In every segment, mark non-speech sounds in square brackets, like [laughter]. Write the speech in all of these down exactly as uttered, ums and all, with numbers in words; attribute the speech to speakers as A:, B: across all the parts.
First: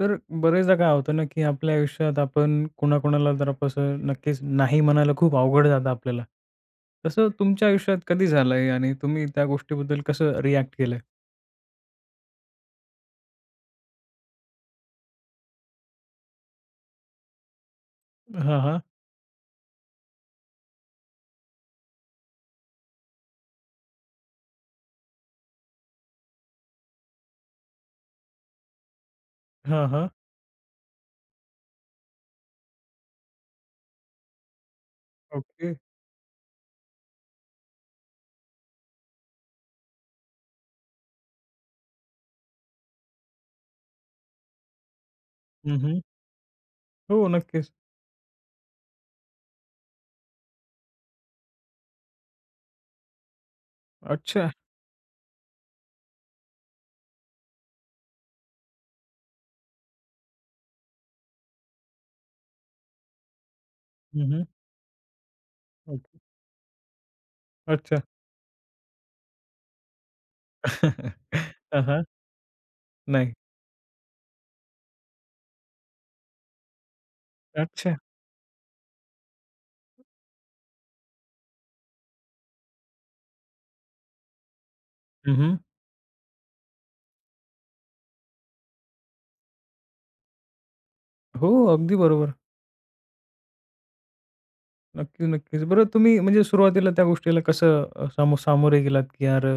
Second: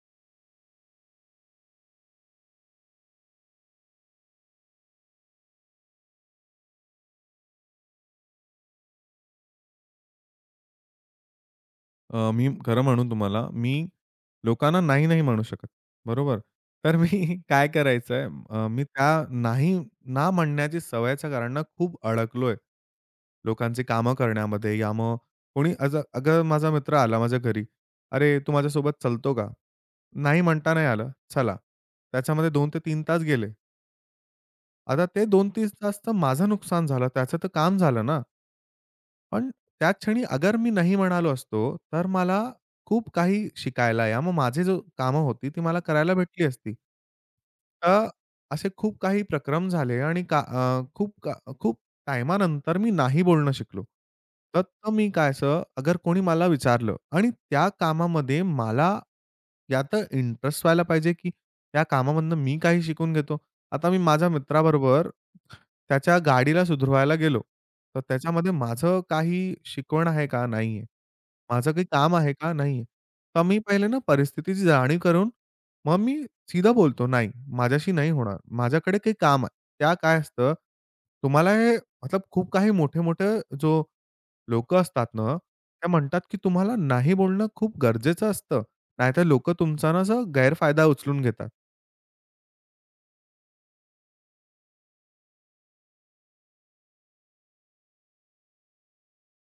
A: तर बरेचदा काय होतं ना, की आपल्या आयुष्यात आपण कोणाकोणाला जरा कसं नक्कीच नाही म्हणायला खूप अवघड जातं आपल्याला. तसं तुमच्या आयुष्यात कधी झालंय आणि तुम्ही त्या गोष्टीबद्दल कसं रिएक्ट केलंय?
B: अ, मी खरं म्हणू तुम्हाला, मी लोकांना नाही, नाही म्हणू शकत. बरोबर? तर मी [laughs] काय करायचंय
A: हां,
B: अ,
A: हां.
B: मी त्या नाही ना म्हणण्याची सवयच्या कारणानं खूप अडकलोय. लोकांची कामं करण्यामध्ये या मग कोणी अज अगर माझा मित्र आला माझ्या घरी, "अरे, तू माझ्यासोबत चलतो का?"
A: हां, हां.
B: नाही म्हणता नाही आलं, "चला." त्याच्यामध्ये दोन ते तीन तास गेले. आता ते दोन तीन
A: ओके.
B: तास तर माझं नुकसान झालं. त्याचं तर काम झालं ना. पण त्या क्षणी अगर मी नाही म्हणालो असतो, तर मला खूप काही शिकायला या मग माझी जो कामं होती, ती
A: हं,
B: मला
A: हं.
B: करायला भेटली असती.
A: हो, नक्कीच.
B: तर असे खूप काही प्रक्रम झाले आणि का अ, खूप का खूप टायमानंतर मी नाही बोलणं शिकलो.
A: अच्छा.
B: तर तर मी काय असं अगर कोणी मला विचारलं आणि त्या कामामध्ये मला या तर इंटरेस्ट व्हायला पाहिजे, की त्या कामामधनं मी काही शिकून घेतो. आता मी माझ्या
A: हं, हं.
B: मित्राबरोबर त्याच्या
A: ओके.
B: गाडीला सुधरवायला गेलो. तर
A: अच्छा.
B: त्याच्यामध्ये माझं काही शिकवण आहे का? नाही
A: [laughs]
B: माझं
A: हां,
B: काही
A: हां.
B: काम आहे का? नाही आहे.
A: नाही.
B: तर मी पहिले ना परिस्थितीची जाणीव करून मग मी सीधा बोलतो, "नाही, माझ्याशी
A: अच्छा.
B: नाही होणार. माझ्याकडे काही काम आहे." त्या काय असतं, तुम्हाला हे मतलब खूप काही मोठे-मोठे जो लोक असतात
A: हं,
B: ना,
A: हं.
B: त्या म्हणतात की तुम्हाला नाही बोलणं खूप गरजेचं असतं. नाहीतर लोकं तुमचा ना असा गैरफायदा उचलून घेतात.
A: हो, अगदी बरोबर. नक्कीच, नक्कीच. बरं तुम्ही म्हणजे सुरुवातीला त्या गोष्टीला कसं अ, सामो सामोरे गेलात, की यार अ,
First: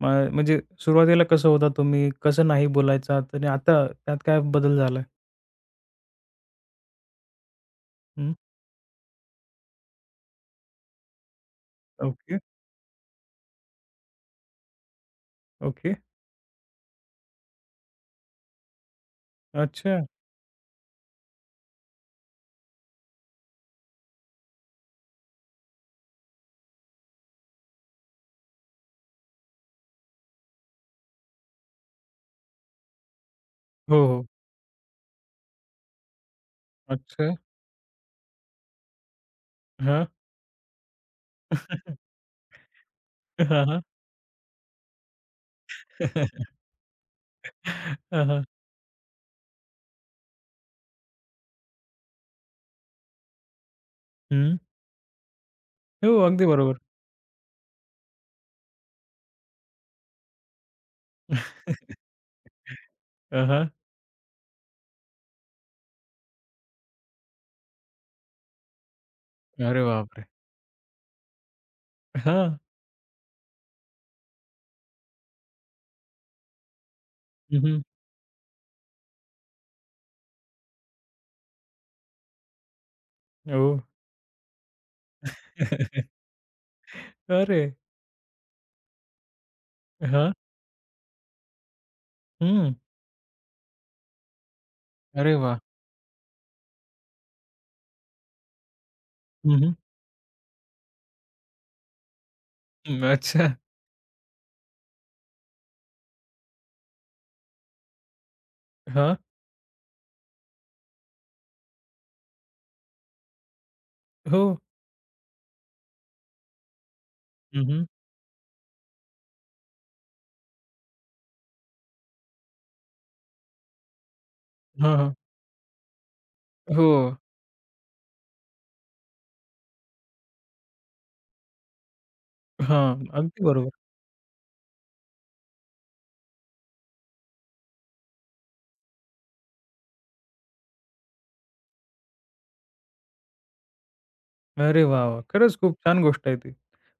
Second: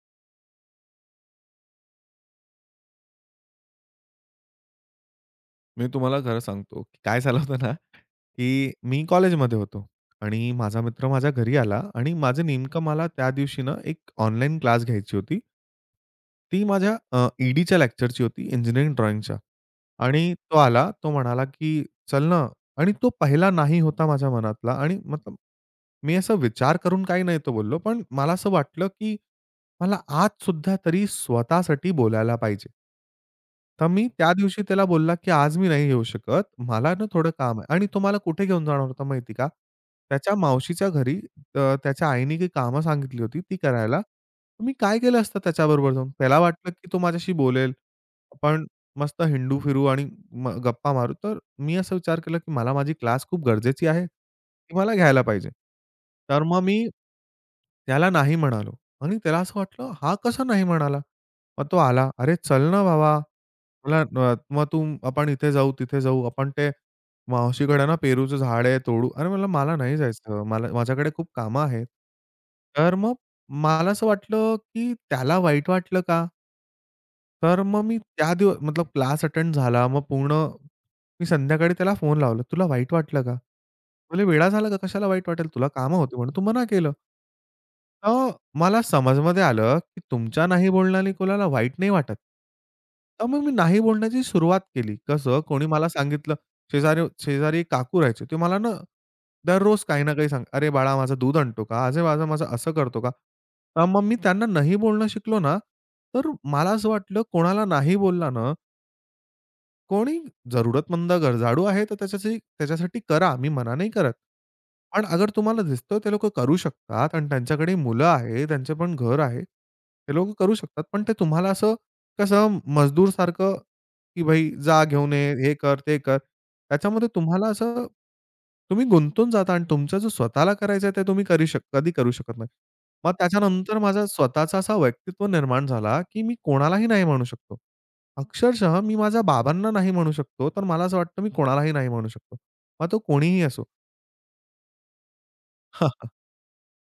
A: म म्हणजे सुरुवातीला कसं होता तुम्ही? कसं नाही बोलायचात आणि आता त्यात काय बदल झालाय?
B: मी तुम्हाला खरं सांगतो, की काय झालं होतं ना,
A: हं.
B: की मी कॉलेजमध्ये होतो आणि माझा मित्र माझ्या घरी आला आणि
A: ओके,
B: माझं नेमकं मला त्या दिवशी ना एक ऑनलाईन क्लास घ्यायची होती.
A: ओके.
B: ती माझ्या अ, ई लेक्चरची होती इंजिनिअरिंग ड्रॉइंगच्या
A: अच्छा.
B: आणि तो आला. तो म्हणाला, की "चल ना" आणि तो पहिला नाही होता माझ्या मनातला आणि मतलब मी असा विचार करून काही नाही तो बोललो, पण मला असं वाटलं, की मला आजसुद्धा तरी स्वतःसाठी बोलायला पाहिजे. तर
A: हो,
B: मी
A: हो.
B: त्या दिवशी त्याला बोलला, की "आज मी नाही येऊ शकत. मला ना थोडं
A: अच्छा.
B: काम आहे." आणि तो मला कुठे घेऊन जाणार होता माहिती का?
A: हां.
B: त्याच्या मावशीच्या घरी अ, त्याच्या आईने काही कामं सांगितली होती
A: हां, हां.
B: ती
A: हां, हां.
B: करायला. मी काय केलं असतं त्याच्याबरोबर जाऊन?
A: हं. [laughs]
B: त्याला वाटलं, की तो माझ्याशी बोलेल.
A: [laughs]
B: आपण मस्त हिंडू, फिरू आणि म गप्पा मारू. तर मी असा विचार केला, की मला माझी क्लास खूप गरजेची आहे. ती मला घ्यायला पाहिजे.
A: हो,
B: तर
A: अगदी
B: मग
A: बरोबर.
B: मी त्याला नाही म्हणालो. आणि त्याला असं वाटलं, "हा कसा नाही म्हणाला?" मग तो आला,
A: [laughs]
B: "अरे चल ना बाबा,
A: हां,
B: मला अ, मग तू आपण इथे जाऊ, तिथे जाऊ. आपण ते मावशीकडे ना पेरूचं झाड आहे तोडू." अरे म्हणलं, "मला
A: अरे
B: नाही
A: बापरे!
B: जायचं. मला माझ्याकडे खूप कामं आहेत."
A: हां.
B: तर मग मला असं वाटलं, की त्याला वाईट वाटलं का? तर
A: हं,
B: मग मी त्या दिव मतलब क्लास अटेंड झाला. मग पूर्ण मी संध्याकाळी त्याला फोन लावला, "तुला वाईट वाटलं का?"
A: हो.
B: बोलले, "वेडा झाला का? कशाला वाईट वाटेल? तुला कामं होती
A: [laughs]
B: म्हणून तू मना केलं."
A: अरे!
B: तर मला समजमध्ये आलं, की
A: हां.
B: तुमच्या नाही बोलण्याने कोणाला वाईट नाही वाटत.
A: हं.
B: तर मग मी नाही बोलण्याची सुरुवात केली.
A: अरे
B: कसं
A: वाह!
B: कोणी मला सांगितलं शेजारी शेजारी एक काकू राहायचे. ते मला ना
A: हं,
B: दररोज काही ना काही सांग "अरे बाळा, माझं दूध आणतो का? अरे बाळा, माझं असं करतो का?"
A: अच्छा.
B: अ, मग मी त्यांना नाही बोलणं शिकलो ना, तर मला असं वाटलं कोणाला नाही बोलला ना
A: हां.
B: कोणी जरुरतमंद गरजाळू आहे, तर त्याच्यासाठी त्याच्यासाठी करा. मी मना नाही करत.
A: हो.
B: पण अगर तुम्हाला दिसतोय ते लोकं करू शकतात आणि
A: हं,
B: त्यांच्याकडे
A: हं.
B: मुलं आहे, त्यांचे पण घर आहे. ते लोकं करू शकतात. पण ते तुम्हाला असं कसं मजदूरसारखं, की भाई जा
A: हां,
B: घेऊन
A: हां.
B: ये, हे कर, ते कर.
A: हो.
B: त्याच्यामध्ये तुम्हाला असं तुम्ही गुंतून जाता आणि तुमचं जो स्वतःला करायचं आहे, ते तुम्ही करी शक कधी करू शकत नाही.
A: हां,
B: मग
A: अगदी बरोबर.
B: त्याच्यानंतर माझा स्वतःचा असा व्यक्तित्व निर्माण झाला, की मी कोणालाही नाही म्हणू शकतो. अक्षरशः मी माझ्या बाबांना नाही म्हणू शकतो, तर मला असं वाटतं मी कोणालाही नाही म्हणू शकतो. मग तो कोणीही असो.
A: अरे वाह, वाह! खरंच खूप
B: [laughs]
A: छान
B: हां.
A: गोष्ट आहे ती.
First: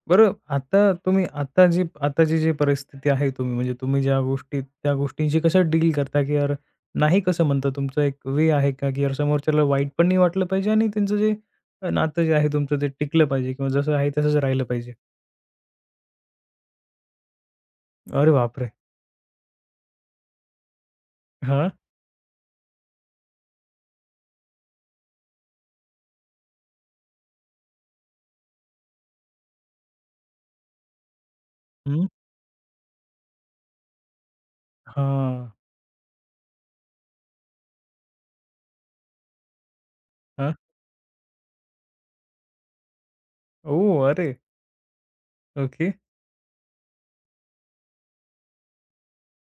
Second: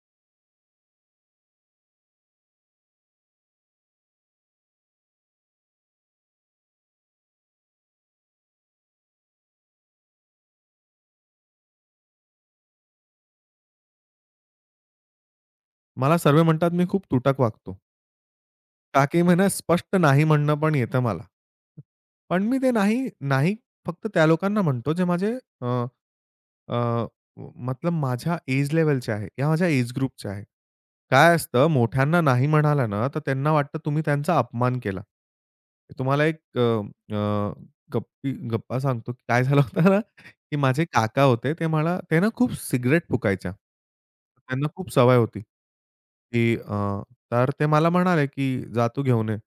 A: बरं आता तुम्ही आता जी आताची जी परिस्थिती आहे तुम्ही म्हणजे तुम्ही ज्या गोष्टी त्या गोष्टींशी कसं डील करता, की यार नाही कसं म्हणता? तुमचा एक वे आहे का, की यार समोरच्याला वाईट पण नाही वाटलं पाहिजे आणि त्यांचं जे अ, नातं जे आहे तुमचं ते टिकलं पाहिजे किंवा जसं आहे तसंच राहिलं पाहिजे?
B: मला सर्व म्हणतात मी खूप तुटक वागतो.
A: अरे बापरे!
B: टाकी म्हणा स्पष्ट नाही म्हणणं पण येतं मला.
A: हां,
B: पण मी ते नाही, नाही फक्त त्या लोकांना म्हणतो जे माझे अ, अ, मतलब माझ्या एज लेव्हलचे आहे या माझ्या एज ग्रुपचे आहे. काय असतं
A: हं,
B: मोठ्यांना नाही म्हणाला ना, तर त्यांना वाटतं तुम्ही त्यांचा अपमान केला.
A: हां,
B: तुम्हाला एक अ, अ, गप्पी गप्पा सांगतो की काय झालं होतं ना,
A: हां.
B: की माझे काका होते ते मला ते ना खूप सिगारेट फुकायच्या.
A: ओह! अरे!
B: त्यांना खूप सवय होती,
A: ओके.
B: की तर ते मला म्हणाले, की "जा तू घेऊन ये"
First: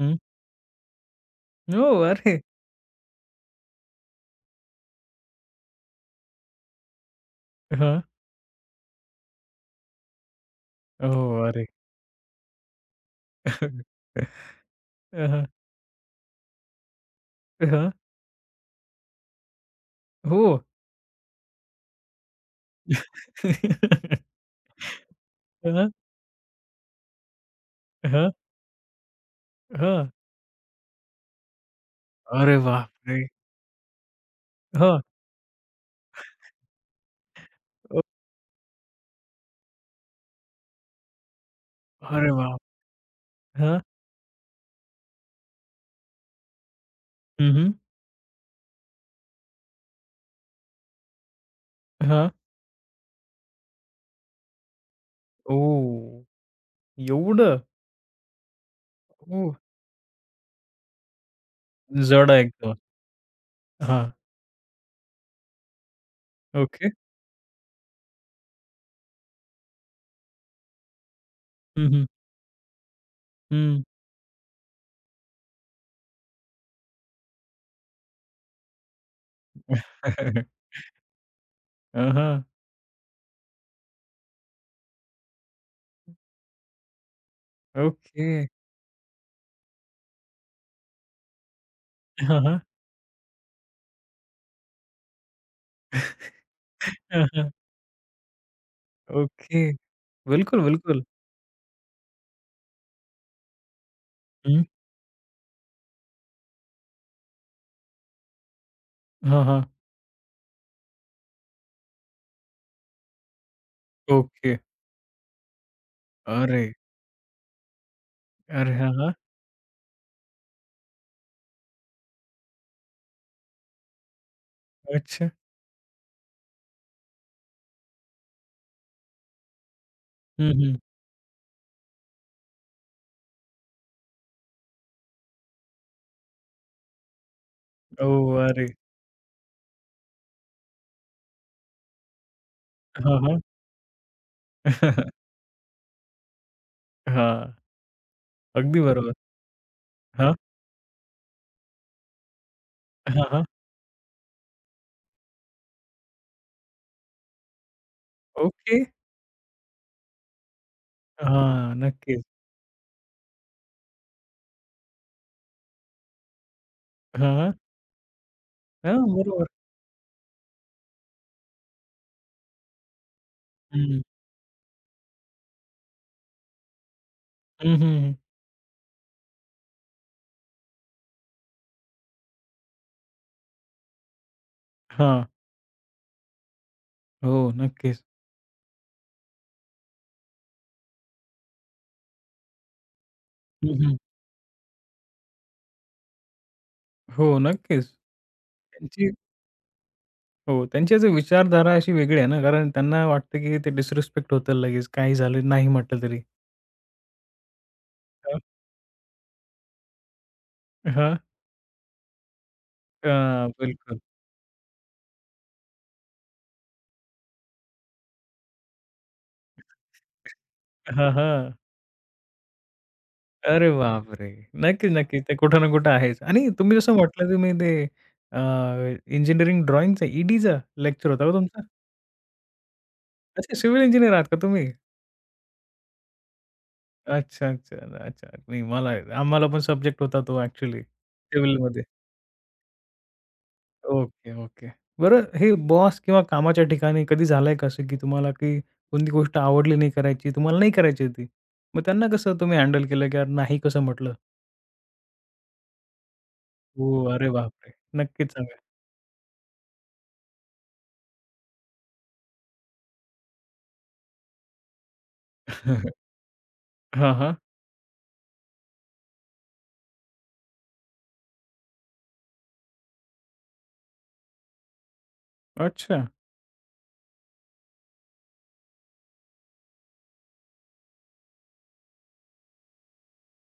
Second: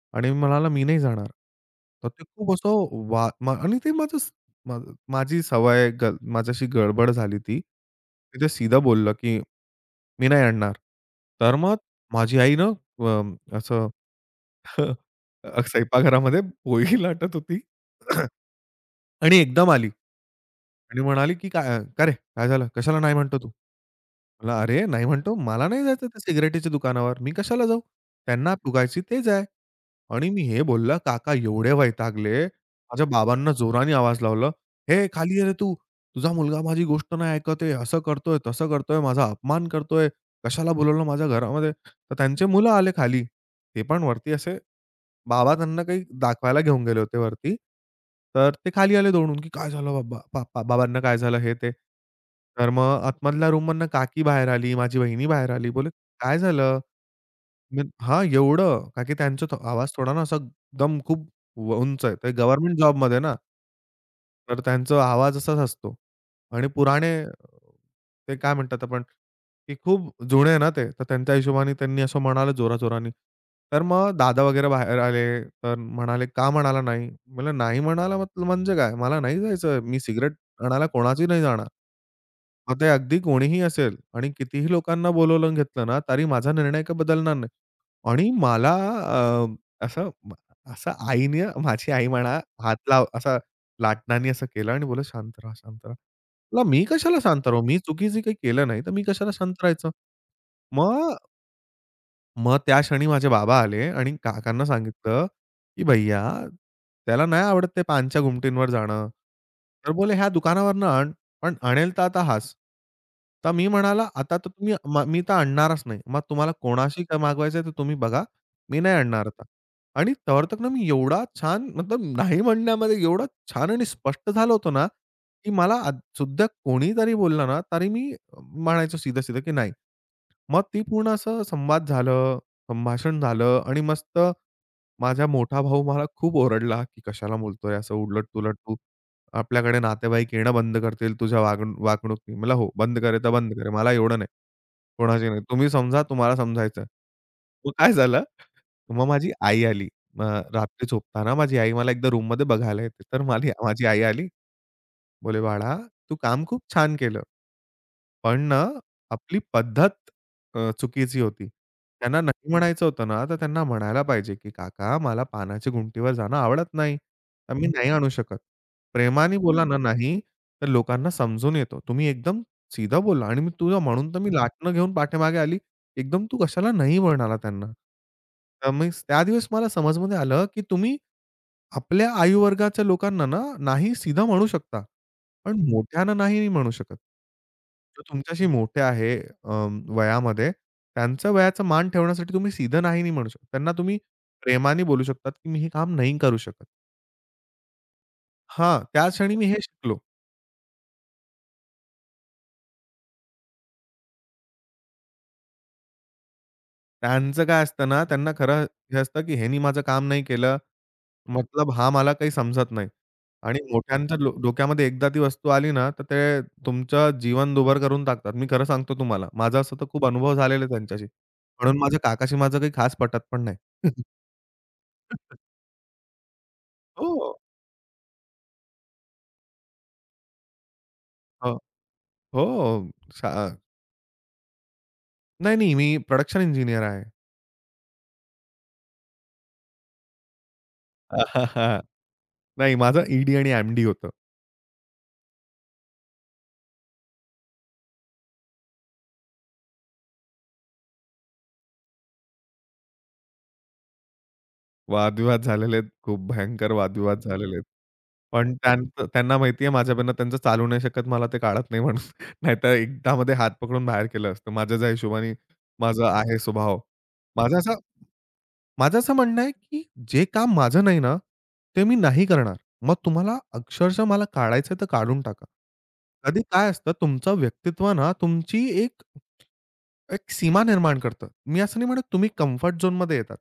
A: हं.
B: आणि मी म्हणाला, "मी नाही जाणार."
A: ओह!
B: तर ते
A: अरे!
B: खूप असं वा मा आणि ते माझं स- मा माझी सवय गल माझ्याशी गडबड झाली ती.
A: हां.
B: मी ते सीधं बोललं, की "मी नाही आणणार."
A: ओह!
B: तर
A: अरे!
B: मग माझी आई ना अ,
A: [laughs]
B: असं [laughs]
A: अ, हां.
B: अ, स्वयंपाकघरामध्ये पोळी लाटत होती
A: अ, हां.
B: [coughs] आणि एकदम आली
A: हो.
B: आणि म्हणाली, की "काय का रे? काय झालं? कशाला नाही म्हणतो तू?"
A: [laughs]
B: म्हणलं, "अरे, नाही म्हणतो मला नाही
A: हां,
B: जायचं त्या सिगारेटीच्या दुकानावर. मी कशाला जाऊ?
A: हां,
B: त्यांना फुगायची ते जाय."
A: हां.
B: आणि मी हे बोललं, काका एवढे वैतागले.
A: अरे
B: माझ्या
A: बापरे!
B: बाबांना जोराने आवाज लावला,
A: हां.
B: "हे खाली ये रे तू. तुझा मुलगा माझी गोष्ट नाही ऐकत आहे. असं
A: अ,
B: करतोय, तसं करतोय. माझा अपमान करतोय. कशाला बोलवलं माझ्या घरामध्ये?" तर
A: अरे
B: त्यांचे
A: बाप!
B: मुलं आले खाली.
A: हां.
B: ते पण वरती असे बाबा त्यांना काही दाखवायला घेऊन गेले होते
A: हं,
B: वरती.
A: हं.
B: तर ते खाली आले दौडून, की "काय झालं बाबा पापा बाबांना काय झालं?" हे ते.
A: हां.
B: तर मग आतमधल्या रूममधनं काकी बाहेर आली, माझी वहिनी बाहेर आली. बोलले,
A: ओह!
B: "काय झालं?"
A: एवढं?
B: मग हां, एवढं. का की
A: हो.
B: त्यांचा तो आवाज थोडा ना असा एकदम खूप व उंच आहे.
A: जड
B: ते
A: आहे एकदम.
B: गव्हर्नमेंट जॉबमध्ये ना.
A: हां.
B: तर त्यांचा आवाज असाच असतो. आणि
A: ओके.
B: पुराणे अ, ते काय म्हणतात आपण, की खूप जुने आहे ना ते. तर त्यांच्या हिशोबाने
A: हं,
B: त्यांनी
A: हं.
B: असं म्हणाले जोरा
A: हं.
B: तर मग दादा वगैरे बाहेर आले. तर म्हणाले, "का म्हणाला नाही?" म्हणलं, "नाही म्हणाला म्हटलं म्हणजे काय? मला नाही जायचं. मी सिगारेट
A: [laughs]
B: आणायला कोणाची नाही जाणार."
A: हां, हां.
B: मग ते अगदी कोणीही असेल आणि कितीही लोकांना बोलावून घेतलं ना, तरी माझा निर्णय काही बदलणार नाही.
A: ओके.
B: आणि मला अ, असं असं आईने माझी आई म्हणा
A: हां, हां.
B: हात लाव असा लाटण्याने असं केलं आणि बोलली, "शांत राहा, शांत राहा." म्हटलं, "मी कशाला
A: हां,
B: शांत
A: हां.
B: राहू? मी चुकीचं काही केलं नाही, तर मी कशाला शांत
A: ओके.
B: राहायचं?"
A: बिलकुल, बिलकुल.
B: मग मग त्या क्षणी माझे बाबा आले आणि
A: हं.
B: काकांना सांगितलं, की "भैय्या, त्याला नाही आवडत ते पानच्या घुमटींवर जाणं."
A: हां, हां.
B: तर बोलले, "ह्या दुकानावरनं आण." पण "आणेल तर आता हाच." तर मी म्हणाला, "आता तर
A: ओके.
B: तुम्ही म मी तर आणणारच नाही. मग तुम्हाला
A: अरे!
B: कोणाशी काय मागवायचं आहे, तर तुम्ही बघा.
A: अरे!
B: मी
A: हां,
B: नाही
A: हां.
B: आणणार आता." आणि तवर तक ना मी एवढा छान मतलब नाही म्हणण्यामध्ये एवढं छान आणि स्पष्ट झालं होतं ना,
A: अच्छा.
B: की मला आज सुद्धा कोणीतरी बोललं ना, तरी मी म्हणायचो सीधं-सीधं, की "नाही."
A: हं,
B: मग
A: हं.
B: ती पूर्ण असं संवाद झालं, संभाषण झालं आणि मस्त माझा मोठा भाऊ मला खूप ओरडला, की "कशाला बोलतोय असं
A: ओह!
B: उलट-तुलट
A: अरे!
B: तू? आपल्याकडे नातेवाईक येणं बंद करतील तुझ्या वागणू वागणुकीने." म्हणलं, "हो, बंद करे तर
A: हां,
B: बंद करे. मला एवढं नाही.
A: हां.
B: कोणाची नाही. तुम्ही समजा, तुम्हाला समजायचं
A: हां,
B: मग काय झालं,
A: अगदी
B: मग
A: बरोबर.
B: माझी आई आली. अ,
A: हां,
B: रात्री झोपताना माझी आई मला एकदा रूममध्ये बघायला येते. तर
A: हां, हां.
B: माझी माझी आई आली. बोले, "बाळा, तू काम खूप छान केलं." पण ना,
A: ओके.
B: आपली पद्धत अ, चुकीची होती.
A: हां,
B: त्यांना
A: नक्कीच.
B: नाही म्हणायचं होतं ना, तर त्यांना म्हणायला पाहिजे, की "काका मला पाण्याच्या गुंटीवर जाणं आवडत नाही.
A: हां,
B: तर मी नाही आणू शकत."
A: हां,
B: प्रेमाने
A: बरोबर.
B: बोला ना नाही, तर लोकांना समजून येतो. तुम्ही एकदम सीधं बोला आणि मी तुला
A: हं,
B: म्हणून तर मी लाटणं घेऊन पाठीमागे आली. एकदम तू कशाला नाही म्हणाला त्यांना.
A: हं, हं, हं.
B: तर मी त्या दिवस मला समजमध्ये आलं, की तुम्ही आपल्या आयुवर्गाच्या लोकांना ना, नाही सीधं म्हणू शकता.
A: हां,
B: पण मोठ्यानं नाही म्हणू शकत.
A: हो, नक्कीच.
B: जो तुमच्याशी मोठे आहे अ, वयामध्ये, त्यांच्या वयाचा मान ठेवण्यासाठी तुम्ही सीधं नाही नाही म्हणू शकत. त्यांना
A: हं, हं.
B: तुम्ही प्रेमाने बोलू शकतात, की "मी हे काम नाही करू शकत."
A: हो, नक्कीच.
B: हां, त्या
A: त्यांची
B: क्षणी मी हे शिकलो.
A: हो, त्यांची अशी विचारधारा अशी वेगळी आहे ना, कारण त्यांना वाटतं, की ते डिसरिस्पेक्ट होतं लगेच, काही झालं नाही म्हटलं तरी.
B: त्यांचं काय असतं ना, त्यांना
A: हां,
B: खरं हे असतं, की "ह्यानी माझं काम नाही केलं,
A: हां,
B: मतलब हा मला काही समजत नाही."
A: हां,
B: आणि
A: बिलकुल.
B: मोठ्यांच्या डो डोक्यामध्ये एकदा ती वस्तू आली ना, तर ते तुमचं जीवन दुभर करून टाकतात. मी खरं सांगतो तुम्हाला. माझा असं तर खूप अनुभव झालेला आहे त्यांच्याशी.
A: हां, हां.
B: म्हणून माझ्या काकाशी माझं काही खास पटत पण नाही.
A: अरे बापरे! नक्कीच, नक्कीच. ते कुठं ना कुठं आहेच. आणि तुम्ही जसं म्हटलं,
B: हो.
A: तुम्ही ते अ, इंजिनिअरिंग ड्रॉइंगचं ई-डीचा लेक्चर होता का
B: हो,
A: तुमचा?
B: हो. सा
A: अच्छा, सिव्हिल इंजिनिअर आहात का तुम्ही?
B: नाही, नाही. मी प्रोडक्शन इंजिनिअर आहे.
A: अच्छा, अच्छा, अच्छा. नाही मला आम्हाला पण सब्जेक्ट होता तो ॲक्चुअली सिव्हिलमध्ये.
B: [laughs] नाही, माझं ई-डी आणि एम-डी होतं.
A: Okay, okay. बरं हे बॉस किंवा कामाच्या ठिकाणी कधी झालंय का असं, की तुम्हाला की कोणती गोष्ट आवडली नाही करायची, तुम्हाला नाही करायची होती. मग त्यांना कसं तुम्ही हँडल केलं, की यार नाही कसं म्हटलं?
B: वादविवाद झालेले आहेत. खूप भयंकर
A: हो,
B: वादविवाद
A: अरे
B: झालेले आहेत.
A: बापरे! नक्कीच
B: पण
A: सांगा.
B: त्यांचं त्यांना माहिती आहे माझ्याकडनं त्यांचं चालू नाही शकत, मला ते काढत नाही म्हणून. [laughs] नाहीतर एकदा मध्ये हात पकडून बाहेर केलं असतं. माझ्या ज्या हिशोबाने माझा
A: [laughs]
B: आहे स्वभाव.
A: हां, हां.
B: माझा असा माझं असं म्हणणं आहे, की जे काम माझं नाही ना, ते मी नाही करणार. मग तुम्हाला अक्षरशः मला काढायचं तर काढून टाका.
A: अच्छा.
B: कधी काय असतं तुमचं व्यक्तित्व ना, तुमची एक एक सीमा निर्माण करतं. मी असं नाही म्हणत तुम्ही कम्फर्ट झोनमध्ये येतात.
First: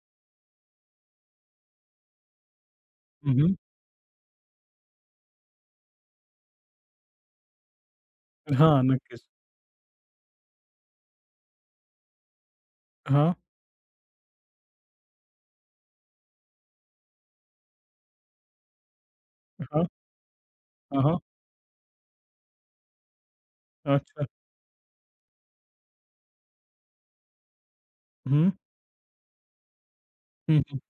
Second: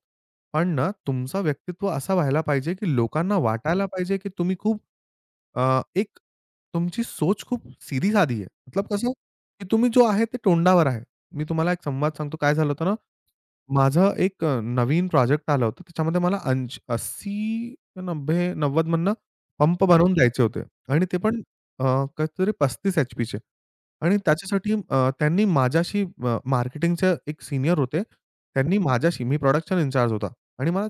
B: पण ना, तुमचं व्यक्तित्व असं व्हायला पाहिजे, की
A: हं,
B: लोकांना
A: हं.
B: वाटायला पाहिजे, की तुम्ही खूप अ, एक तुमची सोच खूप सीधी-साधी आहे. मतलब कसं,
A: नक्कीच.
B: की तुम्ही जो आहे ते तोंडावर आहे. मी तुम्हाला एक संवाद सांगतो. काय झालं होतं ना,
A: हां,
B: माझं एक अ, नवीन प्रोजेक्ट आलं होतं. त्याच्यामध्ये मला अंश ऐंशी नव्वद-नव्वद मधनं पंप
A: हां,
B: बनवून द्यायचे होते
A: हां,
B: आणि ते
A: हां.
B: पण अ, काहीतरी पस्तीस एच-पीचे आणि
A: अच्छा.
B: त्याच्यासाठी अ, त्यांनी माझ्याशी अ, मार्केटिंगचे एक सीनियर होते.
A: हं,
B: त्यांनी माझ्याशी मी प्रोडक्शन इन्चार्ज होता
A: हं,
B: आणि
A: हं.
B: मला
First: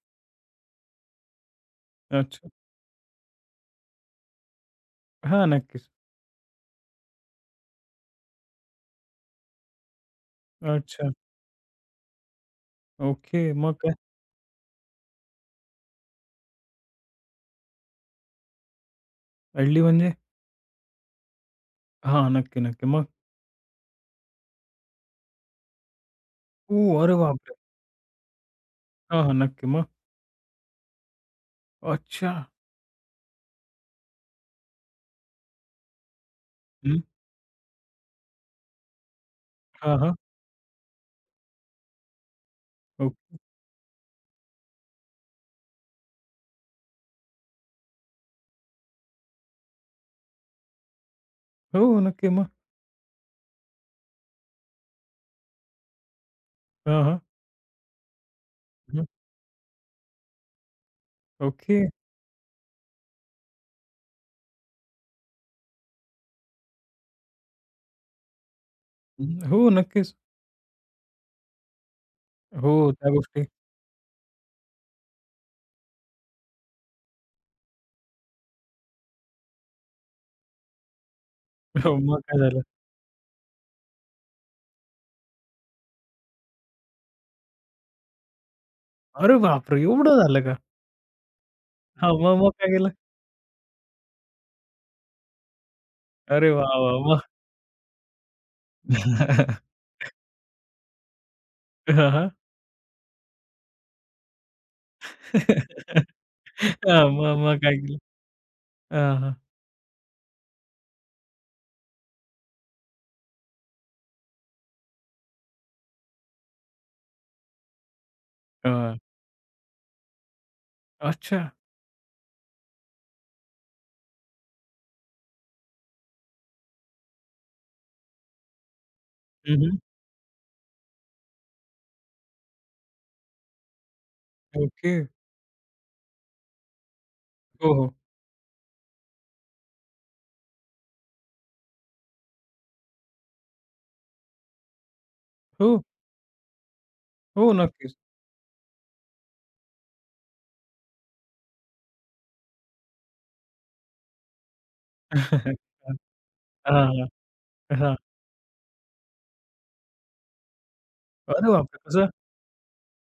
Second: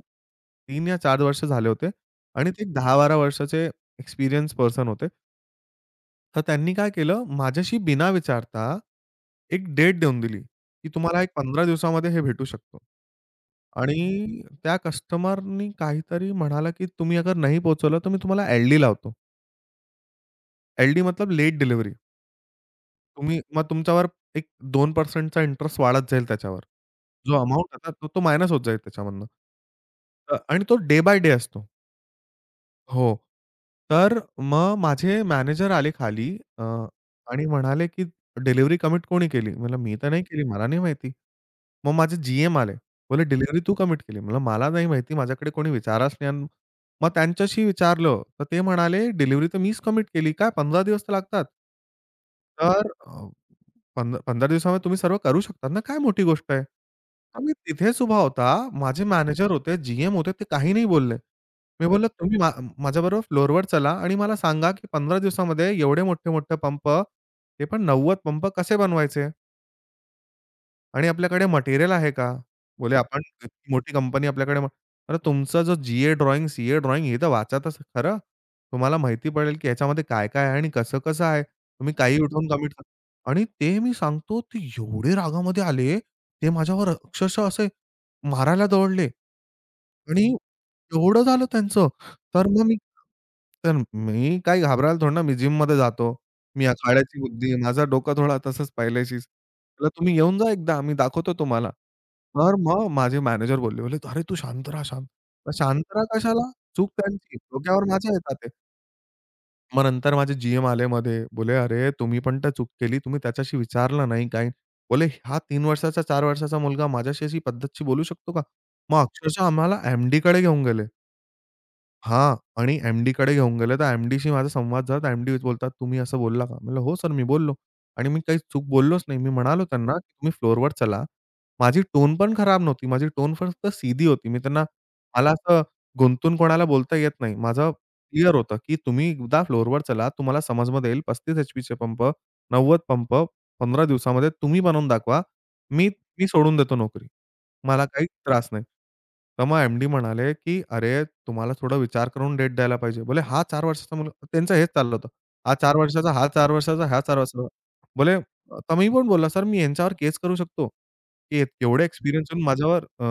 B: तीन या चार वर्ष झाले होते
A: अच्छा.
B: आणि ते दहा बारा वर्षाचे एक्सपिरियन्स पर्सन होते.
A: हां, नक्कीच.
B: तर त्यांनी काय केलं, माझ्याशी बिना विचारता एक डेट देऊन दिली, की
A: अच्छा.
B: तुम्हाला एक पंधरा दिवसामध्ये हे भेटू शकतो.
A: ओके. मग काय?
B: आणि त्या कस्टमरनी काहीतरी म्हणाला, की तुम्ही अगर नाही पोहोचवलं, तर मी तुम्हाला एल-डी लावतो.
A: अडली म्हणजे?
B: एल-डी मतलब लेट डिलिव्हरी.
A: हां, नक्की, नक्की. मग?
B: तुम्ही मग तुमच्यावर एक दोन टक्के चा इंटरेस्ट वाढत जाईल त्याच्यावर.
A: ओ, अरे
B: जो
A: बापरे!
B: अमाउंट होता तो, तो मायनस होत जाईल
A: हां,
B: त्याच्यामधनं.
A: हां. नक्की. मग?
B: अ, आणि तो डे बाय डे असतो.
A: अच्छा.
B: हो. तर मग माझे मॅनेजर आले खाली, अ,
A: हं.
B: आणि म्हणाले, की "डिलिव्हरी कमिट कोणी केली?" म्हणलं, "मी
A: हां,
B: तर
A: हां.
B: नाही केली. मला नाही माहिती." मग माझे जीएम आले.
A: ओक
B: बोलले, "डिलिव्हरी तू कमिट केली." म्हणलं, "मला नाही माहिती. माझ्याकडे कोणी विचाराच नाही." आणि मग त्यांच्याशी विचारलं, तर ते म्हणाले, "डिलिव्हरी तर मीच कमिट केली. काय पंधरा दिवस तर लागतात."
A: हो, नक्की. मग?
B: तर अ, पंध पंधरा दिवसामध्ये तुम्ही सर्व करू शकतात ना, काय मोठी गोष्ट आहे.
A: हां, हां.
B: आम्ही तिथेच उभा होता. माझे
A: हं.
B: मॅनेजर होते, जीएम होते, ते काही नाही बोलले.
A: ओके.
B: मी बोललो, "तुम्ही मा माझ्याबरोबर फ्लोअरवर चला आणि मला सांगा, की पंधरा दिवसामध्ये एवढे मोठे-मोठे पंप, ते पण नव्वद पंप कसे बनवायचे?
A: हं. हो, नक्कीच.
B: आणि आपल्याकडे मटेरिअल आहे का?"
A: हो,
B: बोले, हं.
A: त्या
B: आपण
A: गोष्टी.
B: इतकी मोठी कंपनी, आपल्याकडे म अरे, तुमचं जो जी-ए ड्रॉइंग, सी-ए ड्रॉइंग हे तर वाचा तर खरं. तुम्हाला माहिती पडेल की ह्याच्यामध्ये काय-काय आहे आणि कसं-कसं आहे. तुम्ही
A: हो,
B: काही
A: मग काय
B: उठवून
A: झालं?
B: कमिट करा, आणि ते मी सांगतो ते एवढे रागामध्ये आले, ते माझ्यावर अक्षरशः असे मारायला दौडले.
A: अरे बापरे! एवढं
B: आणि
A: झालं का?
B: एवढं झालं त्यांचं.
A: हां, मग
B: तर
A: मग
B: मग
A: काय
B: मी
A: केलं?
B: तर मी काही घाबरायला थोडी ना, मी जिममध्ये जातो.
A: अरे
B: मी
A: वाह, वाह, वाह!
B: आखाड्याची बुद्धी, माझं डोकं थोडा तसंच पहिल्याशीच.
A: [laughs]
B: म्हटलं, "तुम्ही येऊन जा एकदा, आम्ही दाखवतो तुम्हाला."
A: हां, हां.
B: तर मग माझे मॅनेजर बोलले, बोलले, "अरे, तू शांत राहा, शांत." "मग शांत राहा कशाला? चूक
A: हां,
B: त्यांची,
A: मग मग काय
B: डोक्यावर
A: केलं?
B: माझ्या येतात ते."
A: हां, हां.
B: मग नंतर माझे जीएम आले मध्ये. बोलले, "अरे, तुम्ही पण तर चूक केली. तुम्ही त्याच्याशी विचारलं नाही काही." बोलले, "हा तीन वर्षाचा, चार वर्षाचा मुलगा माझ्याशी अशी पद्धतशी बोलू शकतो का?"
A: हां.
B: मग अक्षरशः आम्हाला एम-डीकडे घेऊन गेले.
A: अच्छा.
B: हां. आणि एम-डीकडे घेऊन गेले, तर एम-डीशी माझा संवाद झाला. तर एम-डी बोलतात, "तुम्ही असं बोलला का?" म्हणलं, "हो सर, मी बोललो." आणि मी काही चूक बोललोच नाही. मी
A: हं,
B: म्हणालो
A: हं.
B: त्यांना, की "तुम्ही फ्लोअरवर चला." माझी टोन पण खराब नव्हती. माझी टोन फक्त सीधी होती. मी त्यांना,
A: ओके.
B: मला असं गुंतून कोणाला बोलता येत नाही. माझं
A: हो, हो.
B: क्लिअर होतं, की "तुम्ही एकदा फ्लोअरवर चला. तुम्हाला समजमध्ये येईल. पस्तीस एच-पीचे पंप, नव्वद पंप पंधरा दिवसामध्ये तुम्ही बनवून दाखवा.
A: हो,
B: मी मी सोडून देतो नोकरी."
A: हो,
B: मला
A: नक्कीच.
B: काही त्रास नाही. तर मग एम-डी म्हणाले, की "अरे, तुम्हाला थोडा विचार करून डेट द्यायला पाहिजे." बोले, "हा चार वर्षाचा मुलगा." त्यांचं हेच चाललं होतं. "हा
A: [laughs]
B: चार वर्षाचा, हा चार
A: हां,
B: वर्षाचा, हा चार
A: हां.
B: वर्षाचा."
A: हां.
B: बोले, तर मी पण बोलला, "सर, मी यांच्यावर केस करू शकतो, की
A: अरे बापरे!
B: केवढे
A: कसं
B: एक्सपिरियन्स येऊन माझ्यावर, अ,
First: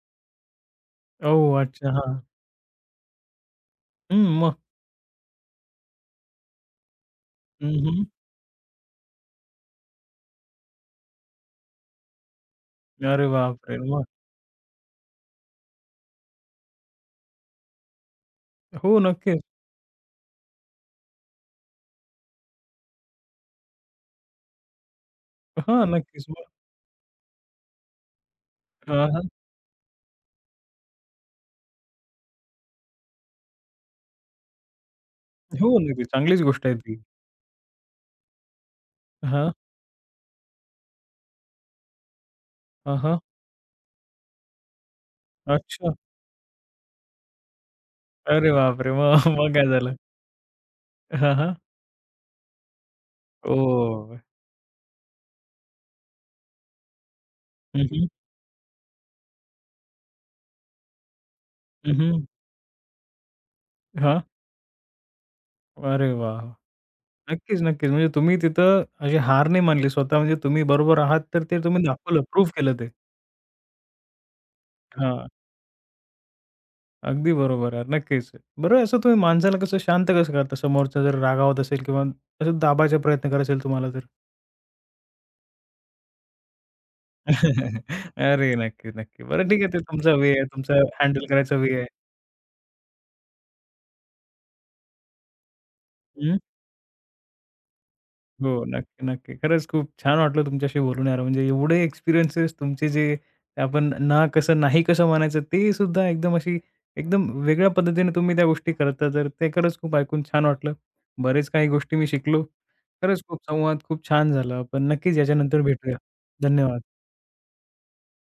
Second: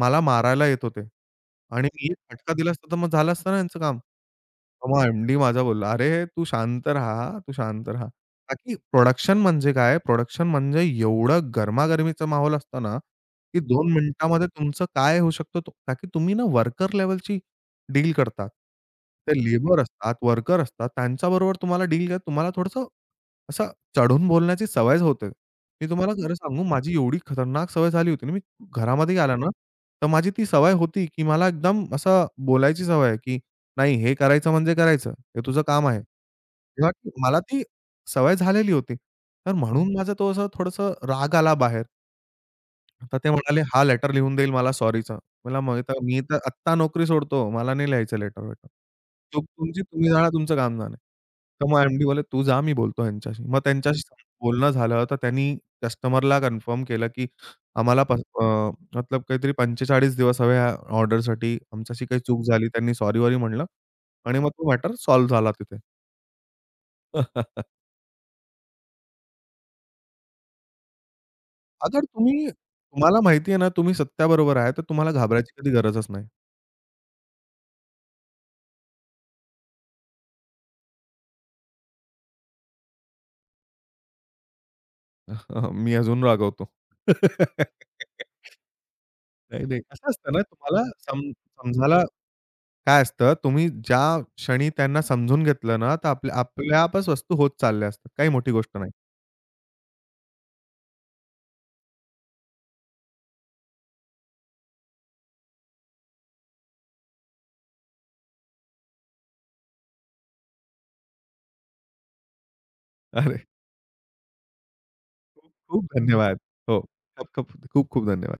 B: मला मारायला येत होते,
A: ओह!
B: आणि
A: अच्छा.
B: मी एक
A: हां.
B: फटका दिला असता, तर मग झालं असतं ना यांचं काम."
A: हं, मग?
B: मग एम-डी माझा बोलला, "अरे, तू शांत राहा, तू
A: हं,
B: शांत
A: हं.
B: राहा." का की प्रोडक्शन म्हणजे काय? प्रोडक्शन म्हणजे एवढं गरमागरमीचं माहोल असतं ना,
A: अरे
B: की
A: बापरे!
B: दोन
A: मग?
B: मिनिटामध्ये तुमचं काय होऊ शकतं? तो का की तुम्ही ना वर्कर लेव्हलची डील करतात.
A: हो,
B: ते
A: नक्कीच.
B: लेबर असतात, वर्कर असतात. त्यांच्याबरोबर तुम्हाला डील, तुम्हाला थोडंसं असं चढून बोलण्याची सवयच होते.
A: हां,
B: मी तुम्हाला
A: नक्कीच.
B: खरं
A: मग?
B: सांगू, माझी एवढी खतरनाक सवय झाली होती ना, मी
A: हां,
B: घरामध्ये
A: हां.
B: आला ना, तर माझी ती सवय होती, की मला एकदम असं बोलायची सवय आहे, की नाही, हे करायचं म्हणजे करायचं. हे तुझं
A: हो,
B: काम आहे.
A: नक्कीच. चांगलीच गोष्ट आहे
B: तेव्हा
A: ती.
B: की मला ती सवय झालेली होती.
A: हां.
B: तर म्हणून माझा तो असं थोडंसं राग आला बाहेर.
A: हां, हां.
B: आता ते म्हणाले, "हा लेटर लिहून देईल मला सॉरीचा." मला माहीत
A: अच्छा.
B: आहे, मी तर आत्ता नोकरी सोडतो. मला नाही लिहायचं
A: अरे
B: लेटर-वेटर.
A: बापरे! मग
B: चूक
A: मग काय
B: तुमची,
A: झालं?
B: तुम्ही जाणा तुमचं काम जाणे.
A: हां, हां.
B: तर मग एम-डी बोलले, "तू जा, मी बोलतो ह्यांच्याशी." मग त्यांच्याशी
A: ओह!
B: बोलणं झालं, तर त्यांनी कस्टमरला कन्फर्म केलं, की
A: हं,
B: आम्हाला
A: हं.
B: प अ, मतलब काहीतरी पंचेचाळीस दिवस हवे ह्या ऑर्डरसाठी.
A: हं,
B: आमच्याशी काही
A: हं.
B: चूक झाली. त्यांनी सॉरी-वॉरी म्हणलं,
A: हां.
B: आणि मग तो मॅटर सॉल्व्ह झाला तिथे.
A: अरे वाह! नक्कीच,
B: [laughs]
A: नक्कीच. म्हणजे तुम्ही तिथं अशी हार नाही मानली स्वतः म्हणजे तुम्ही बरोबर आहात तर ते तुम्ही
B: अगर
A: दाखवलं,
B: तुम्ही,
A: प्रूव्ह केलं ते.
B: तुम्हाला माहिती आहे ना, तुम्ही सत्याबरोबर आहे, तर तुम्हाला
A: हां.
B: घाबरायची कधी गरजच नाही.
A: अगदी बरोबर आहे. नक्कीच. बरं असं तुम्ही माणसाला कसं शांत कसं करता? समोरचा जर रागावत असेल किंवा असं दाबायचा प्रयत्न करत असेल तुम्हाला तर?
B: [laughs] अह, मी अजून रागवतो.
A: [laughs] अरे, नक्की, नक्की. बरं ठीक
B: नाही,
A: आहे. ते
B: नाही. कसं
A: तुमचा वे
B: असतं ना,
A: आहे, तुमचा
B: तुम्हाला सम
A: हँडल करायचा वे आहे.
B: समजायला काय असतं, तुम्ही ज्या क्षणी त्यांना समजून घेतलं ना, तर आपल्या आपल्या आपच वस्तू होत चालल्या असतात. काही मोठी
A: हो,
B: गोष्ट नाही.
A: नक्की, नक्की. खरंच खूप छान वाटलं तुमच्याशी बोलून यार. म्हणजे एवढे एक्सपिरियन्सेस तुमचे जे आपण ना कसं, नाही कसं म्हणायचं ते सुद्धा एकदम अशी एकदम वेगळ्या पद्धतीने तुम्ही त्या गोष्टी करता. तर ते खरंच खूप ऐकून छान वाटलं. बरेच काही गोष्टी मी शिकलो. खरंच खूप
B: अरे,
A: संवाद खूप छान झाला. आपण नक्कीच
B: खूप
A: याच्यानंतर
B: खूप
A: भेटूया.
B: धन्यवाद. हो.
A: धन्यवाद.
B: खूप खूप खूप धन्यवाद.